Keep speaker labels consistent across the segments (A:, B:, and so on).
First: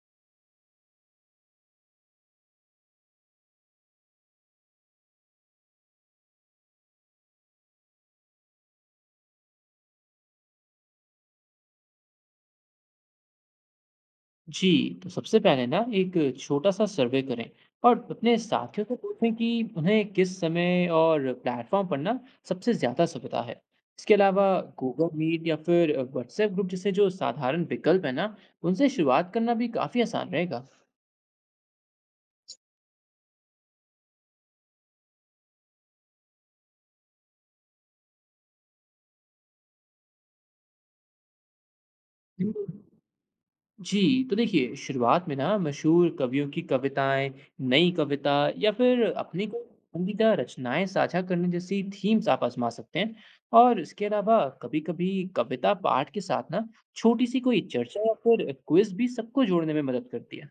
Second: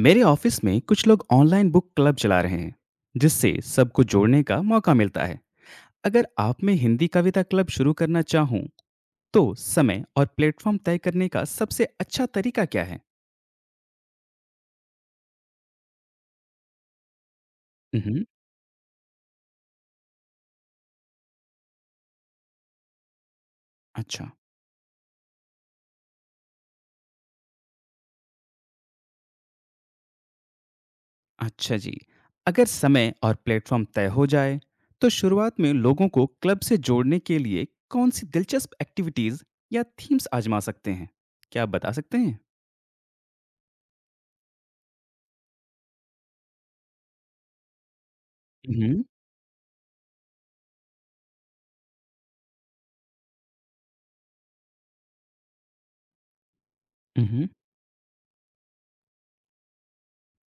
A: मेरे ऑफिस में कुछ लोग ऑनलाइन बुक क्लब चला रहे हैं जिससे सबको जोड़ने का मौका मिलता है। अगर आप में हिंदी कविता क्लब शुरू करना चाहूँ तो समय और प्लेटफॉर्म तय करने का सबसे अच्छा तरीका क्या है?
B: जी। तो सबसे पहले ना एक छोटा सा सर्वे करें और
A: मम्म।
B: अपने साथियों को पूछें कि उन्हें किस समय और प्लेटफॉर्म पर ना सबसे ज़्यादा सुविधा है। इसके
A: अच्छा।
B: अलावा गूगल मीट या फिर व्हाट्सएप ग्रुप जैसे जो साधारण विकल्प है ना, उनसे शुरुआत करना भी काफ़ी आसान रहेगा।
A: अच्छा जी। अगर समय और प्लेटफॉर्म तय हो जाए तो शुरुआत में लोगों को क्लब से जोड़ने के लिए कौन सी दिलचस्प एक्टिविटीज या थीम्स आजमा सकते हैं? क्या आप बता सकते हैं?
B: जी तो देखिए, शुरुआत में ना मशहूर कवियों की कविताएं, नई कविता या
A: मम्म।
B: फिर अपनी कोई पसंदीदा रचनाएं साझा करने जैसी थीम्स आप आजमा सकते हैं। और इसके अलावा कभी कभी कविता पाठ के साथ ना छोटी सी
A: मम्म।
B: कोई चर्चा या फिर क्विज भी सबको जोड़ने में मदद करती है।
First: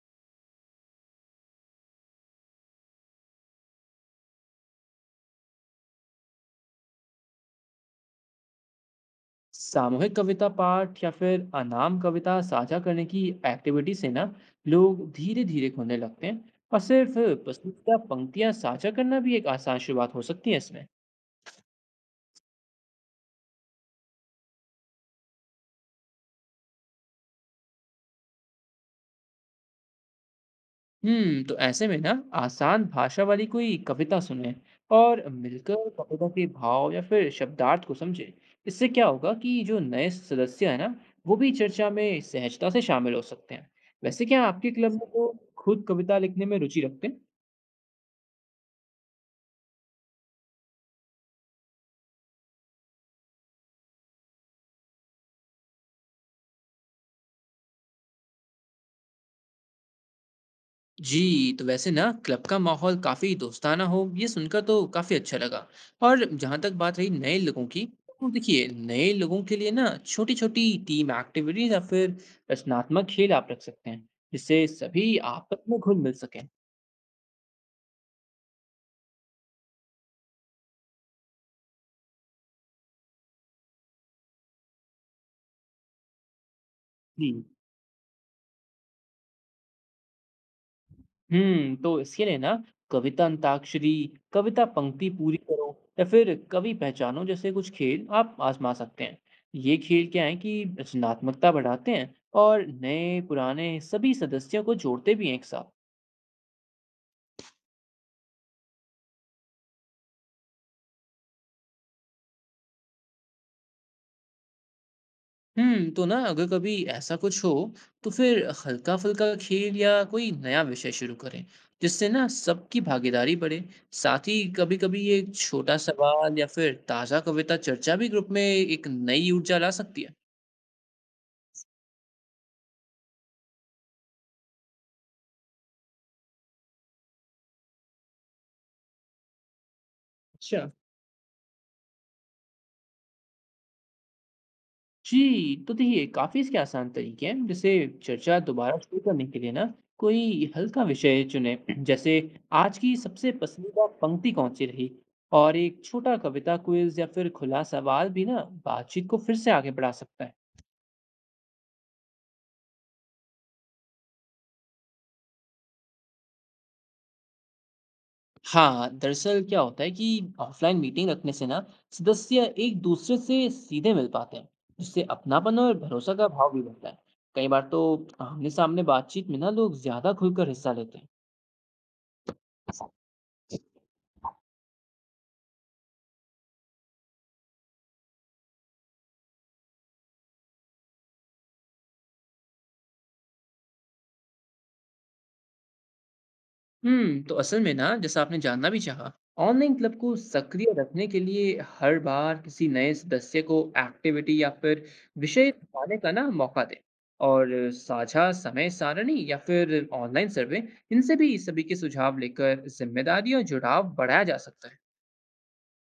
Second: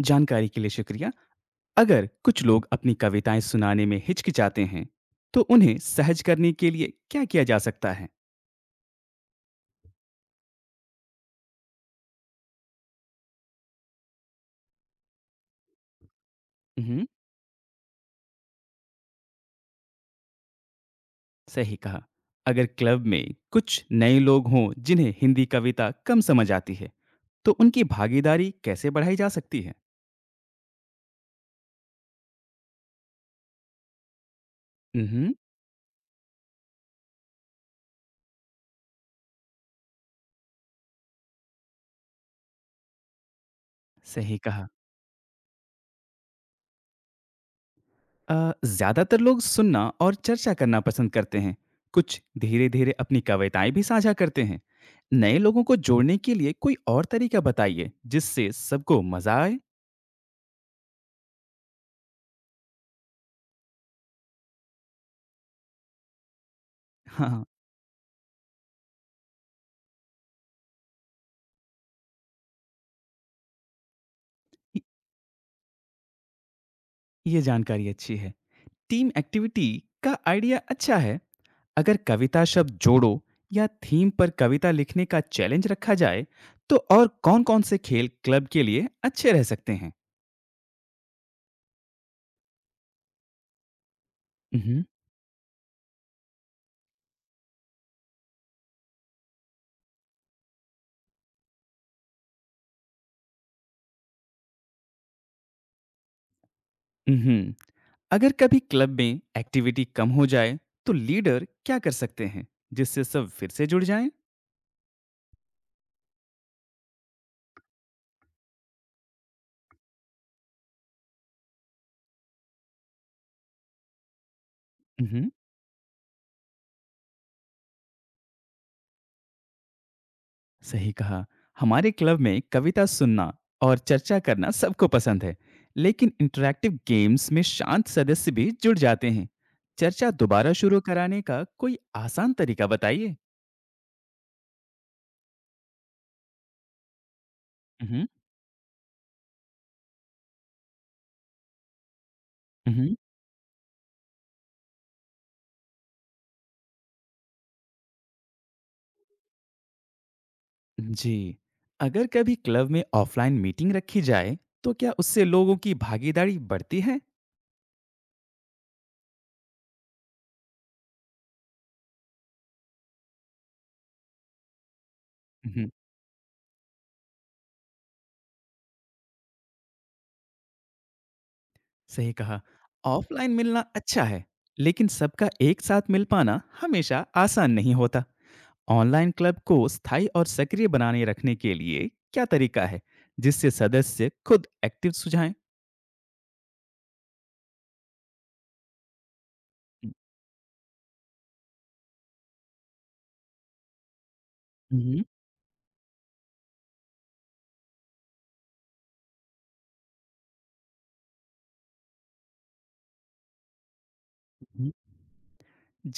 A: जानकारी के लिए शुक्रिया। अगर कुछ लोग अपनी कविताएं सुनाने में हिचकिचाते हैं, तो उन्हें सहज करने के लिए क्या किया जा सकता है?
B: सामूहिक कविता पाठ या फिर अनाम कविता साझा करने की एक्टिविटी से ना लोग धीरे धीरे खुलने लगते हैं। और
A: उहुँ।
B: सिर्फ पसंदीदा पंक्तियां साझा करना भी एक आसान शुरुआत हो सकती है इसमें।
A: सही कहा। अगर क्लब में कुछ नए लोग हों जिन्हें हिंदी कविता कम समझ आती है, तो उनकी भागीदारी कैसे बढ़ाई जा सकती है?
B: हम्म। तो ऐसे में ना आसान भाषा वाली कोई कविता सुने और
A: उहुँ।
B: मिलकर कविता के भाव या फिर शब्दार्थ को समझे। इससे क्या होगा कि जो नए सदस्य है ना, वो भी चर्चा में सहजता से शामिल हो सकते हैं। वैसे
A: सही
B: क्या
A: कहा।
B: आपके क्लब में वो खुद कविता लिखने में रुचि रखते हैं?
A: ज़्यादातर लोग सुनना और चर्चा करना पसंद करते हैं। कुछ धीरे-धीरे अपनी कविताएं भी साझा करते हैं। नए लोगों को जोड़ने के लिए कोई और तरीका बताइए, जिससे सबको मज़ा आए।
B: जी तो वैसे ना, क्लब का माहौल काफी दोस्ताना हो, ये सुनकर तो काफी अच्छा लगा। और जहां तक बात रही नए
A: हाँ।
B: लोगों की, तो देखिए नए लोगों के लिए ना छोटी छोटी टीम एक्टिविटीज या फिर रचनात्मक खेल आप रख सकते हैं, जिससे सभी आपस में घुल मिल सकें।
A: ये जानकारी अच्छी है। टीम एक्टिविटी का आइडिया अच्छा है। अगर कविता शब्द जोड़ो या थीम पर कविता लिखने का चैलेंज रखा जाए, तो और
B: जी।
A: कौन-कौन से खेल क्लब के लिए अच्छे रह सकते हैं?
B: हम्म। तो इसके लिए ना कविता अंताक्षरी, कविता
A: उहुँ।
B: पंक्ति पूरी करो या फिर कवि पहचानो जैसे कुछ खेल आप आजमा सकते हैं। ये खेल क्या है कि रचनात्मकता बढ़ाते हैं और नए पुराने सभी सदस्यों को जोड़ते भी हैं एक साथ।
A: उहुँ। अगर कभी क्लब में एक्टिविटी कम हो जाए, तो लीडर क्या कर सकते हैं, जिससे सब फिर से जुड़ जाएँ?
B: हम्म। तो ना अगर कभी ऐसा कुछ हो तो फिर हल्का फुल्का खेल या कोई नया विषय शुरू करें, जिससे ना सबकी भागीदारी बढ़े। साथ ही कभी कभी
A: उहुँ।
B: एक छोटा सवाल या फिर ताजा कविता चर्चा भी ग्रुप में एक नई ऊर्जा ला सकती है।
A: सही कहा। हमारे क्लब में कविता सुनना और चर्चा करना सबको पसंद है, लेकिन इंटरैक्टिव गेम्स में शांत सदस्य भी जुड़ जाते हैं। चर्चा दोबारा
B: अच्छा।
A: शुरू कराने का कोई आसान तरीका बताइए।
B: जी, तो देखिए काफ़ी इसके आसान तरीके हैं, जैसे
A: मम्म।
B: चर्चा दोबारा शुरू करने के लिए ना कोई हल्का विषय चुनें, जैसे आज
A: मम्म।
B: की सबसे पसंदीदा पंक्ति कौन सी रही। और एक छोटा कविता क्विज़ या फिर खुला सवाल भी ना बातचीत को फिर से आगे बढ़ा सकता है।
A: जी। अगर कभी क्लब में ऑफलाइन मीटिंग रखी जाए तो क्या उससे लोगों की भागीदारी बढ़ती है?
B: हाँ, दरअसल क्या होता है कि ऑफलाइन मीटिंग रखने से ना सदस्य एक दूसरे से सीधे मिल पाते हैं, जिससे अपनापन
A: मम्म।
B: और भरोसा का भाव भी बढ़ता है। कई बार तो आमने सामने बातचीत में ना लोग ज्यादा खुलकर हिस्सा लेते हैं।
A: सही कहा। ऑफलाइन मिलना अच्छा है, लेकिन सबका एक साथ मिल पाना हमेशा आसान नहीं होता। ऑनलाइन क्लब को स्थायी और सक्रिय बनाने रखने के लिए क्या तरीका है जिससे सदस्य खुद एक्टिव सुझाएं?
B: हम्म। तो असल में ना, जैसा आपने जानना भी चाहा, ऑनलाइन क्लब को सक्रिय रखने के लिए हर बार किसी नए सदस्य को एक्टिविटी या फिर
A: हम्म।
B: विषय बताने का ना मौका दें। और साझा समय सारणी या फिर ऑनलाइन सर्वे, इनसे भी सभी के सुझाव लेकर जिम्मेदारी और जुड़ाव बढ़ाया जा सकता
A: हम्म।
B: है।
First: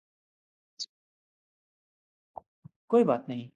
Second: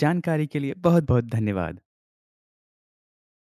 A: जानकारी के लिए बहुत बहुत धन्यवाद।
B: कोई बात नहीं।